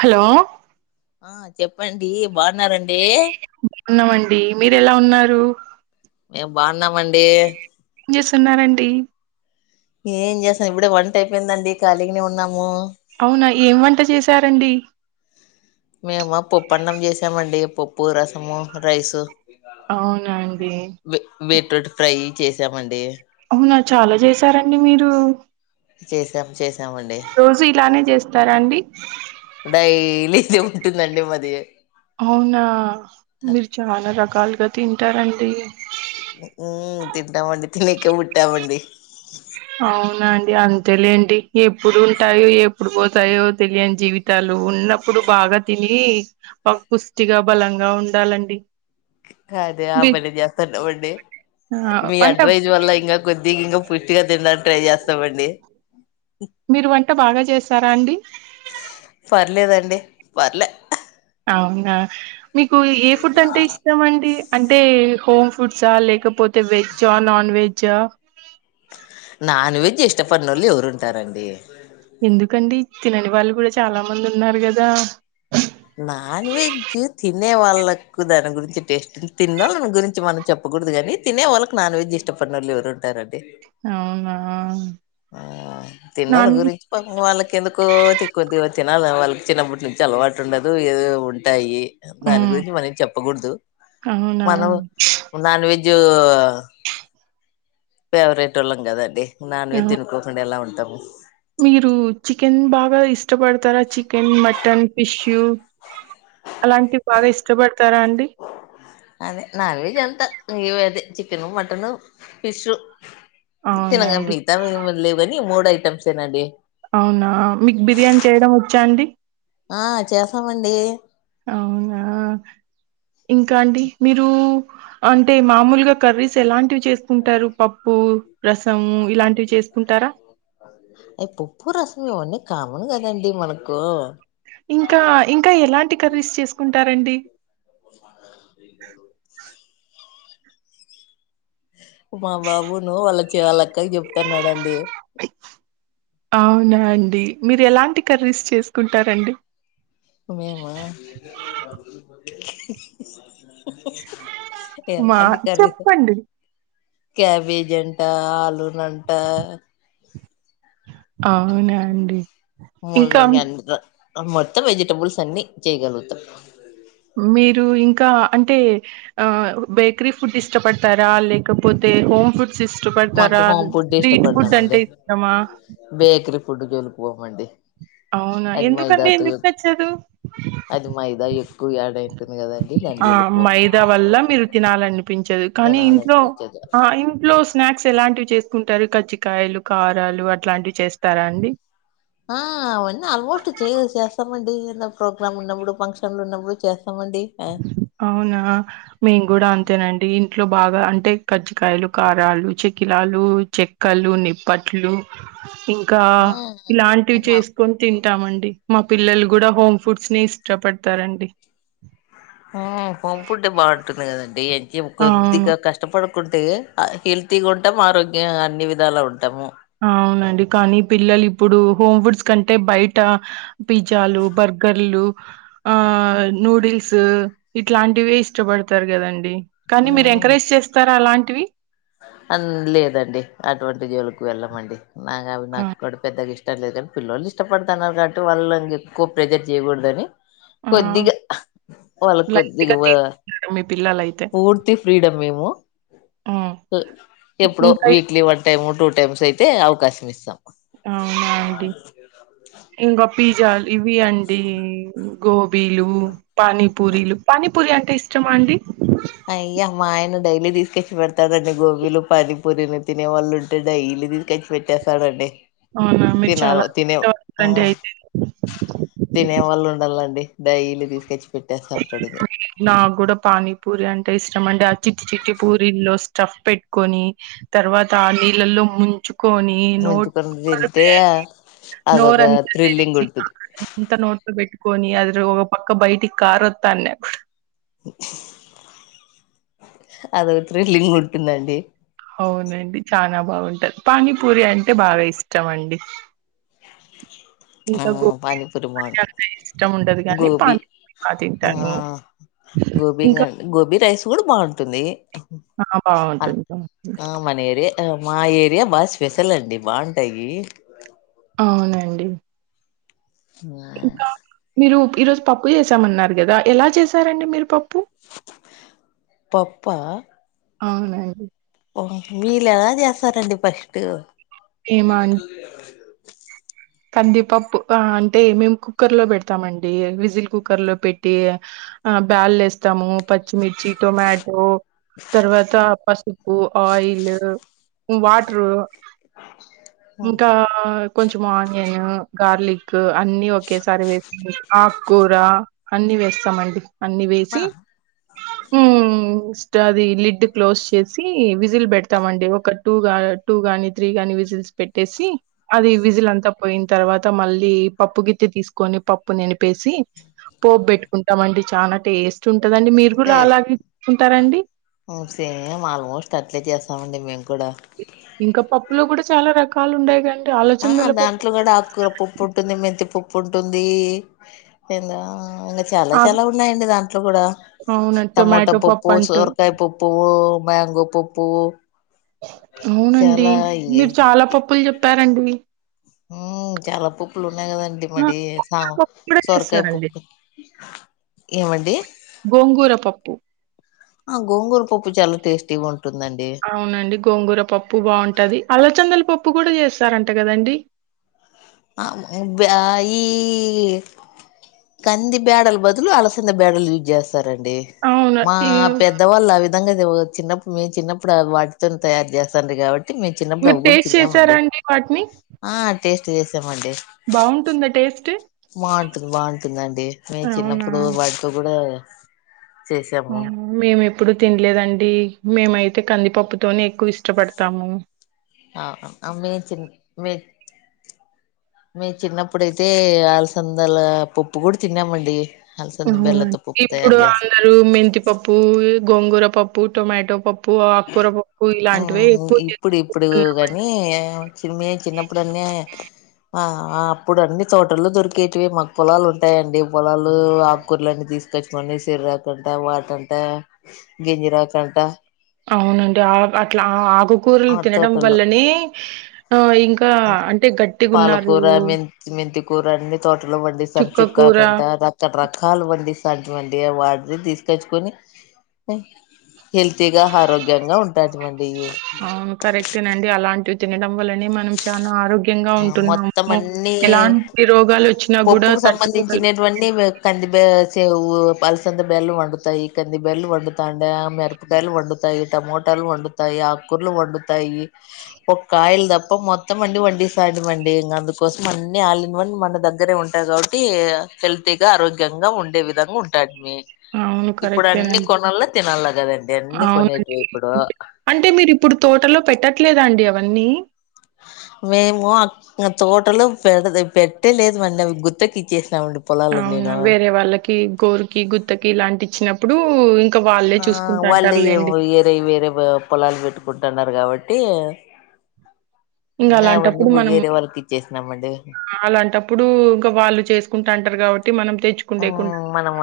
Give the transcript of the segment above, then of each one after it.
Hello ఆ చెప్పండి బాగున్నారండి బాగున్నామండి. మీరు ఎలా ఉన్నారు మేం బాగున్నామండి. ఏం చేస్తున్నారండి. ఏం జేస్తలేం ఇప్పుడే వంట అయిపోయిందండి. ఖాళీగానే ఉన్నాము అవునా ఏం వంట చేసారండి. మేమ పప్పన్నం చేసామండి. పప్పు రసము రైసు అవున అండి బీ బీట్రూట్ ఫ్రై చేసామండి. చాలా చేసారండి. మీరు చేసాం చేసం మండి రోజు ఇలానే చేస్తారా అండి? డైలీ ఉంటుంది. అండి మది అవునా మీరు చాలా రకాలుగా తింటారండి. ఉ తింటామండి తిననీకే పుట్టమండి. అవునా అండి అంతేలేండి ఎప్పుడు ఉంటాయో ఎప్పుడు పోతాయో తెలియని జీవితాలు ఉన్నప్పుడు బాగా బాగా తిని పుష్టిగా బలంగా ఉండాలండి కదా మీ బలే చెప్తన్నావ్ అండి ఆ మీ వంట అడ్వైజ్ వల్ల ఇంకా కొద్దిగా ఇంకా పూష్టి గా తినడానికి ట్రై చేస్తామండి మీరు వంట బాగా చేస్తారా అండి పర్లేదండి పర్లే అవునా మీకు ఏ ఫుడ్ అంటే ఇష్టం అండి అంటే హోమ్ ఫుడ్సా లేకపోతే వెజ్ ఆ నాన్ వెజ్ ఆ నాన్ వెజ్ ఇష్టపడనోళ్ళు ఎవరు ఉంటారండి ఎందుకండి తినని వాళ్ళు కూడా చాలా మంది ఉన్నారు కదా నాన్ వెజ్ తినే వాళ్ళకు దాని గురించి టేస్ట్ తిన్నోళ్ళు గురించి మనం చెప్పు కుడదు కాని తినే వాళ్ళకి నాన్ వెజ్ ఇష్టడనీ వాళ్ళు ఎవరు ఉంటారండి అవునా ఆ తినోళ్ళు నాన్ వెజ్ గురించి పాపం వాళ్ళకి ఎందుకో కొద్దిగా తినాలి వాళ్ళకి చిన్నప్పటి నుంచి అలవాటు ఉండదు ఏధో ఉంటాయి దాని హ్మ్. గురించి మనం చెప్పకూడదు అవునా! మనం నాన్ వెజ్ జో ఫేవరెట్ వొళ్ళాం కదండి నాన్ ఆ! వెజ్ [unintelligible] ఎలా ఉంటాము మీరు చికెన్ బాగా ఇష్టపడతారా చికెన్ మటన్ ఫిష్ అలాంటివి బాగా ఇష్టపడతారా అండి అదే నాన్ వెజ్ అంత అదే చికెను మటన్ ఫిష్ అవునా తినగలను అండి. మిగతా ఏవి లేవు కాని మూడు ఐటమ్స్ ఏ నండి అవునా మీకు బిర్యానీ చేయడం వచ్చా అండి ఆ చేస్తమండి అవునా ఇంకా అండి మీరు అంటే మామూలుగా కర్రీస్ ఎలాంటివి చేసుకుంటారు పప్పు రసము ఇలాంటివి చేసుకుంటారా అవి పప్పు రసం ఇవన్నీ కామన్ కదండి మనకు ఇంకా ఇంకా ఎలాంటి కర్రీస్ చేసుకుంటారండి [inaudible] మా బాబును వాళ్ళ చే అక్కకు చెప్తున్నారండి డి మీరు ఎలాంటి కర్రీస్ చేసుకుంటారు అండి మేము [inaudible] మా ఎలాంటి కర్రీస్ చెప్పండి క్యాబేజ్ అంట ఆలూ నంట అవునా అండి ఇంకా ముల్లంగి అంట మొత్తం వెజిటబుల్స్ అన్ని చేయగలుగుతాం మీరు ఇంకా అంటే ఆ బేకరీ ఫుడ్ ఇష్టపడతారా లేకపోతే హోమ్ ఫుడ్స్ మాకు ఇష్టపడతారా హోమ్ ఫుడ్ స్ట్రీట్ ఫుడ్ ఇష్టపడతామండి అంటే ఇష్టమా పోము అండి అవునా అది మైదా ఎందుకండి తో ఎందుకు నచ్చదు అది మైదా ఏ కూవ యాడ్ కదండి దాని ఆ జోలికి పోము మైదా వల్ల మీరు తినాలనిపించదు కానీ ఇంట్లో తినాలనిపించదు ఆ ఇంట్లో లో స్నాక్స్ ఎలాంటివి చేసుకుంటారు కజ్జికాయలు కారాలు అట్లాంటివి చేస్తారా అండి ఆ అవన్నీ ఆల్మోస్ట్ చే చేస్తామండి ప్రోగ్రామ్ ఉన్నప్పుడు ఫంక్షన్లు ఉన్నప్పుడు చేస్తా అవునా మేము కూడా ఆ అంతేనండి ఇంట్లో బాగా అంటే కజ్జికయలు, కారాలు, చెకిలాలు, చెక్కలు, నిప్పట్లు ఇంకా ఆ ఇలాంటివి అలా చేసుకొని తింటామండి మా పిల్లలు కూడా హోమ్ ఫుడ్స్ నే ఇష్టపడతారండి ఊ హోంపుడే బాగుంటుంది కదండి ఎంచెపు అవును కొద్దిగా కష్టపడి కుంటే హెల్తీగా ఉంటాం ఆరోగ్యం అన్ని విధాల ఉంటాము అవునండి కానీ పిల్లలు ఇప్పుడు హోమ్ ఫుడ్స్ కంటే బయట పిజ్జాలు బర్గర్లు ఆ నూడిల్స్ ఇట్లాంటివే ఇష్టపడతారు కదండి కానీ మీరు ఎంకరేజ్ చేస్తారా అలాంటివి అ లేదండి అటువంటి జోలికి వెళ్ళమండి నాకు అవి ఆ నాకు కూడా పెద్దగా ఇష్ ష్టం లేదు కానీ పిల్లలు ఇష్టపడుతున్నారు కాబట్టి వాళ్ళున్ ఎక్కు ప్రెజర్ చేయకూడదని ఆ కొద్దిగా వాళ్ళ క్ లైట్ కొద్దిగా గా ఆ తీసుకుంటారు మీ పిల్లలయితే పూర్తి ఫ్రీడమ్ మేము హ్మ్ ఎప్పుడో ఇంకా ఇ weekly one time two times అయితే అవకాశం ఇస్తాం అవునాండి ఇంకా పిజాల్ ఇవి అండి గోబీలు పానీపూరలు పానీపూరి అంటే ఇష్టమా అండి అయ్యమ్మా ఆయన డైలీ తీసుకొచ్చి పెడతాడుడి గోబీలు పనీ పూరిని తినేవాళ్ళు ఉంటే డైలీ [unintelligible] పెట్టేస్త డండి అవునా మీరు తినను చాలా తినే ఆ ఇష్టపడతారండి అయి తినే వాళ్ళు ఉండాలండి డైలీ తీసుకచ్ నాకు కూడా పానీపూరి అంటే ఇష్టం అండి ఆ చిట్టి చిట్టి పూరీలోస్ స్టఫ్ పెట్టుకొని తర్వాత ఆ నీళ్ళల్లో ముంచు కొనీ నోట్ ఉంచుకొని పేట్టుకోవడమే తింటే అండి అదొక నోర్ంత థ్రిల్లింగ్ తెలిచి ఉంటుంది అంత నోట్లో పెట్ కోని అది ఒక పక్క బయటికి కారోతాన అదో త్రిలింగ్ ఉంటుందండి అవునండి చాలా బాగుంటది పానీపూరి అంటే బాగా ఇష్టం అండి ఆ ఇంకా గోబి పానీపూరి అన్ బాగుంటుంది అంత ఇష్టం ఉండదు కానీ పాన్ బా తింటాను గోబీగా ఇంకా గోబీ రైస్ కూడా బాగుంటుంది ఆ అ బాగుంటుంది ఆ మనేరే ఆ మా ఏరియా బాగా స్పెషల్ అండి బాగుంటాయి అవునండి మ్ ఈ రోజు పప్పు చేసామన్నారు కదా ఎలా చేశారండి మీరు పప్పు పప్పా అవునండి మీలేలా చేస్తారండి ఫస్ట్ కందిీపప్పు అంటే మేము కుక్కర్ లో పెడుతామండి విజిల్ కుక్కర్ లో పెట్టి ఆ బ్యాల్లు వేస్తాము పచ్చిమిర్చి టొమాటో తర్వాత పసుప్ పు ఆయిల్ వాటరు ఇంకా కొంచెం అనియన్ గార్లిక్ క్ అన్ని ఒకేసారి వేసి ఆకుకూర అన్ని వేస్తామండి అన్నిీ వేసి మ్ మ్ అది లిడ్ క్లోజ్ చేసి విజిల్ పెడతామండి ఒక టూ టూ గానీ త్రీ గాని విజిల్స్ పెట్టేసి అది విజిల్ అంతా పోయిన తర్వాత మళ్ళీ పప్పు గితి తీసుకొని పప్పు ననిపేసి పోపు పెట్టుకుంటాం అండి చాలా టేస్ స్ట్ ఉంటదండి మీరు కూడా అంటే అలాగేసుకుంటారండి అవునండి మేము కూడా ఇంకా పప్పులో కూడా చాలా రకాలు ఉండయ్ గా అం ఆ దాంట్లో కూడా ఆకుర పప్పు ఉంటుంది మెంతిపప్పు ఉంటుంది ఎందా ఇంగ చాలా ఆహ్, చాలా ఉన్నాయండి దాంట్లో కూడా అవునండి. టమోటా టొమాటో పప్పు అంటూ సోరకాయ పప్పు మ్యాంగో పప్పు అవునండి చాలా ఈ మీరు చాలా పప్పులు చెప్పారండి ఉ చాలా పప్పులు ఉన్నాయి కదండి ఆ! మడి సా గోంగూర పప్పు గూడా సొరకాయ చేస్తారండి. పప్పు [inaudible] ఏమండి గోంగూర పప్పు ఆ గోంగూర పప్పు చాలా టేస్ట్టీ ఉంటు బావునండి గోంగూర పప్పు బాగుంటది ఆలోచందలు పప్పు కూడా చేస్తారంట కదండి ఆ ఈ కంది బ్యాడల్ బదులు అలసంద బ్యాడల్ యూజ్ చేస్త స్తారండి అవును. మా ఈ పెద్దవాళ్ళు ఆ విధంగా ఇవ చిన్నప్పుడు మేము చిన్నప్పుడు వాటితోని తయారు చేస్తాండ్రి కాబట్టి అే మేము చిన్నప్పుడు అ మీరు కూడా టేస్ట్ చేసారా తిన్నామండి అండి ఆ టేస్ట్ చేసామండి బాగుంటుంద టె బాగుంటుంది బాగుంటుందండి మేము అవునా! చిన్నప్పుడు వాటితో కూడా చేసాము మేము ఎప్పుడు తినలేదండి మేమైతే అయితే కందిపప్పుతోనే ఎక్కువ ఇష్టపడతాము ఆ మీ చి మీ మేము చిన్నప్పుడైతే అలసందల పప్పు కూడా తిన్నామండి అలసంద అవునండి బెల్లతో పప్పు ఇప్పుడు తయారు చేస్త అందరూ మెంతిపప్పు గోంగూర పప్పు టొమాటో పప్పు ఆకుకూర పప్పు ఇలాంటివే ఎక్కువ ఇప్పుడు ఇప్పుడు చేసుకుంటున్నామండి. కాని చి చిన్నప్పుడు అన్నీ ఆ ఆ అప్పుడు అండి తోటల్లో దొరికేటివి మాకు పొలాలు ఉంటాయండి పొలాలు ఆకుకూరలన్నీ తీసుకొచ్చుమండి శర కంట వాట అంట గింజిరా కంట అవునండి ఆ అట్లా ఆకుకూరలు ఆ తినడం తోటల్లో వల్లనే ఆహ్, ఇంకా అంటే పాలకూర గట్టిగున్నారు. మెంత మెంత కూూర అన్ని తోటలో పండిస్తాను చుక్క చుక్కా కూర కంట రకరకాలు వడి [unintelligible] వాడి తీసుకొచ్చుకని హెల్తీగా ఆరోగ్యంగా ఉంటాంది మ అవును కరెక్ట్నండి అలాంటివి తినడం వల్లనే మనం చాలా ఆరోగ్య ఆ మొత్తం అన్నీ రోగాలు వచ్చినా కూడా పప్పుకు తట్టుకోగలుగుతాం సంబంధించినటువన్నీ కంది సేవు పల్సంత బెల్లు వండుతాయి కంది బెల్లు వండుతా అండా మెరపకాయలు వండుతాయి టమోటా వండుతాయి ఆకుర్లు వండుతాయి ఒక కాయలు తప్ప మొత్తం అండి వండిస్త సాధమండి ఇంకా అందుకోసం అన్ని ఆలిన్ వన్ మన దగ్గరే ఉంటాయి కాబట్టి హెల్తీగా ఆరోగ్యంగా ఉంగా ఉండే విధంగా ఉంటాడు మీ అవును ఇప్పుడు అన్ని కరెక్టేనండి కొనల్లో తినాల కదండి అన్ని కొనేటి అవునండి ఇప్పుడు అంటే మీరు ఇప్పుడు తోటలో పెట్టట్లేదండి అవన్నీ మేము అ తోటలో పెడ పెట్టే లేదమండి అవి గుతుకి ఇచ్చేసినామండి పొలాలు అవునా నేను వేరే వాళ్ళకి గోరుకి గుత్తకి ఇలాంటి ఇచ్చినప్పుడు వాళ్ళే ఆ చూసుకుంటా వాళ్ళే అంటారులేండి వేరే వేరే పొలాలు పెట్టుకుంటున్నారు కాబట్టి టి ఇంకా అలాంటప్పుడు మనం ఇచ్చేసినామండి అలాంటప్పుడు ఇంకా వాళ్ళు చేసుకుంటూ అంటారు కాబట్టి మనం తెచ్చుకుండేకు మనము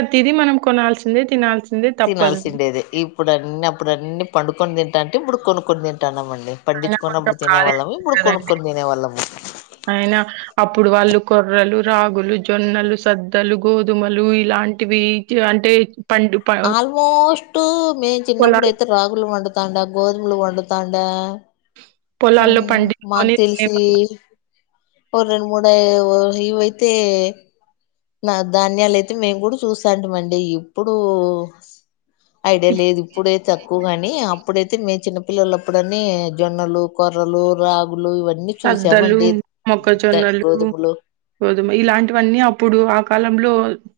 ఇతిదది మనం కొనాల్సిందే తినాల్సి తినాల్సిండేది ఇప్పుడు అన్ని అప్పుడు అన్ని పండుకొని తింటా అంటే ఇప్పుడు కొనుక్కొని తింటానమండి అయినా కొంచెం పండించుకున్నప్పుడు తినే వాళ్ళము బాధేస్తది ఇప్పుడు కదండి కొనుక్కొని తినే వాళ్ళము అయినా అప్పుడు వాళ్ళు కొర్రలు రాగులు జొన్నలు సద్దలు గోధుమలు ఇలాంటివి అంటే పండు ప ఆల్మోస్ట్ మేము పొలాలు చిన్నప్పుడుయితే రాగులు వండుతాండి గోది దుములు పండుతాంట పొలాల్లో అవును మాత్ పండించుకొని తెల్సి తినేవాళ్ళం. అ రెం మూడు ఇవయితే నా ధాన్యాలు అయితే మేము కూడా చూస్తా అంటమండి ఇప్పుడు ఐడియా ఇప్ లేదు ఇప్పుడే తక్కువ గాని అప్పుడైతే మే చిన్న పిల్లల అప్పుడని జొన్నలు కొర్రలు రాగులు లు ఇవన్నీ సద్దలు, చూసామండి గోధుమలు గోదుమ ఇలాంటివన్నీ అప్పుడు ఆ కాలంలో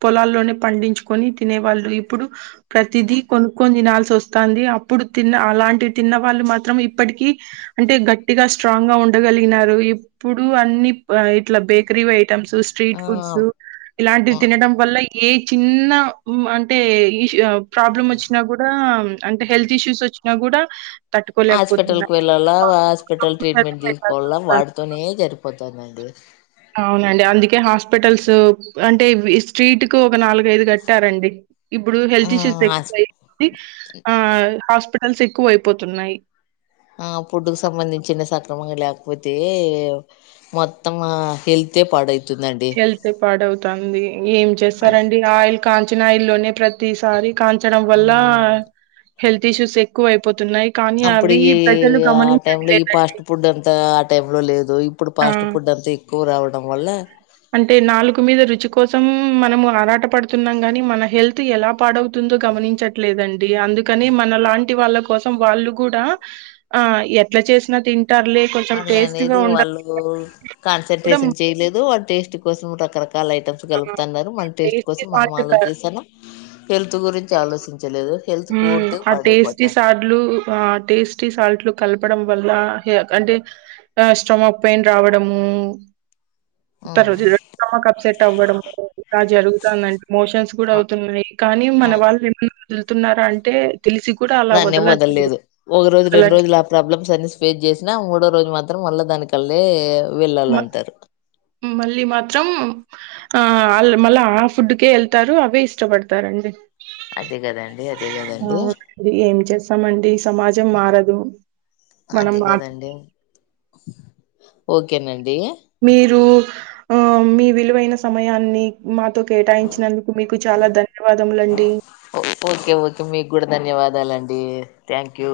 పొలాల్లోనే పండించుకొని తినే వాళ్ళు ఇప్పుడు ప్రతిదీ కొను కొన్ని నాల్స వంది అప్పుడు తిన్న అలాంటివి తిన్న వాళ్ళు మాత్రం ఇప్పటిక అంటే గట్టిగా స్ట్రాంగ్ గా ఉ ఉండగలిగినారు ఇప్పుడు అన్ని ఇట్లా బేకరీ వై మ్ ఆ స్ట్రీట్ ఫుడ్స్ ఇలాంటివి అవును తినడం వల్ల ఏ చిన్న అంటే ఈ ప్రాబ్లమ్ వచ్చినా కూడా అంటే హెల్త్ ఇష్యూస్ వచ్చినా కూడా హాస్పిటల్ క వెళ్ళాల హాస్పిటల్ ట్రీట్మెంట్ దీసుకోల తట్టుకోలేకపోతున్నారు వాడుతనే సరిపోతుందండి అవునండి అందుకే హాస్పిటల్స్ అంటే స్ట్రీట్ కు ఒక నాలుగైదు కట్టారండి ఇప్పుడు ఆ హెల్త్ ఇష్యూస్ ఎవ హాస్ అంది ఆ హాస్పిటల్స్ ఎక్కువ అయిపోతున్నాయి ఆ పుడ్డుకు సంబంధించి చిన్న సక్రమం కాకపోతే మొత్తం హెల్తే పడవుతు హెల్త్ పాడవుతుంది ఏం చేస్తారండి ఆయిల్ కాంచిన ఇల్లోనే ప్రతిసారి కాంచడం వల్ల ఉమ్. హెల్త్ ఇష్యూస్ ఎక్కువ అయిపోత అప్పుడు ఈ ఆ టై లో ఈ గమనించట్లేదండి. ఫాస్ట్ ఫుడ్ అంత ఆ టై లో లేదు ఇప్పుడు ఫాస్ట్ ఆ! ఫుడ్ త ఎక్కువ రావడం వల్ల అంటే నాలుగు మీద రుచి కోసం మనము ఆరాట పడుతున్నాం గాని మన హెల్త్ ఎలా పాడవుతుందో గమనించట్లేదండి అందుకని మన లాంటి వాళ్ళ కోసం వాళ్ళు కూడా ఆ ఎట్లా చేసినా తి అళ అనేది వాళ్ళు కూడా కాన్సన్ంట్రేషన్ చేయలేదు వాళ్ళ టేస్ట్ కోసం రకరకాల చాలా ఐటమ్స్ ఆ కలుపుతున్నారు మన టేస్ట్ టేస్టీ కోసం మనం సాల్ట్ ఆలోచిస్తాను హెల్త్ గురించి ఆలోచించలేదు హెల్త్ హ పూర్తిగా ఆ టేస్టీ పాడైపోతంది సాట్లు ఆ టేస్టీ సాల్ట్లు కల్పు వల్ అంటే స్టమక్ పెయిన్ రావ తరజమప్సెట్ అవ్వడ ఇలా జరుగుతుందంటే మోషన్స్ కూడా అవుతున్నాయి కానీ మన వాళ్ళ వెళ్తున్నారుర అంటే దాన్నేం వదలట్లేదు. వదలేదు ఒక రోజు రెండు వదలట్లేదు. రోజులు ఆ ప్రాబ్లమ్స్ అన్ని ఫేస్ చేసి మూడో రోజు మాత్రం మళ్ళా దాని కళ్ళ వెళ్ళాల మ అంటారు మళ్ళీ మాత్రం ఆ వా మళ్ళా ఆ ఫుడ్కే వెళ్తారు అవే ఇష్టపడతారండి అదే కదండి అదే ఆ కదండి ఏం చేస్తామండి సమాజం మారదు మనం అదే మా కదండి ఓకేనండి మీరు ఆ మీ విలువైన సమయాన్ని మా తో కేటాయించినందుకు మీకు చాలా ధన్యవాదములండి ఓ- ఓకే ఓకే మీకు కూడా ధన్యవాదాలండి థ్యాంక్ యూ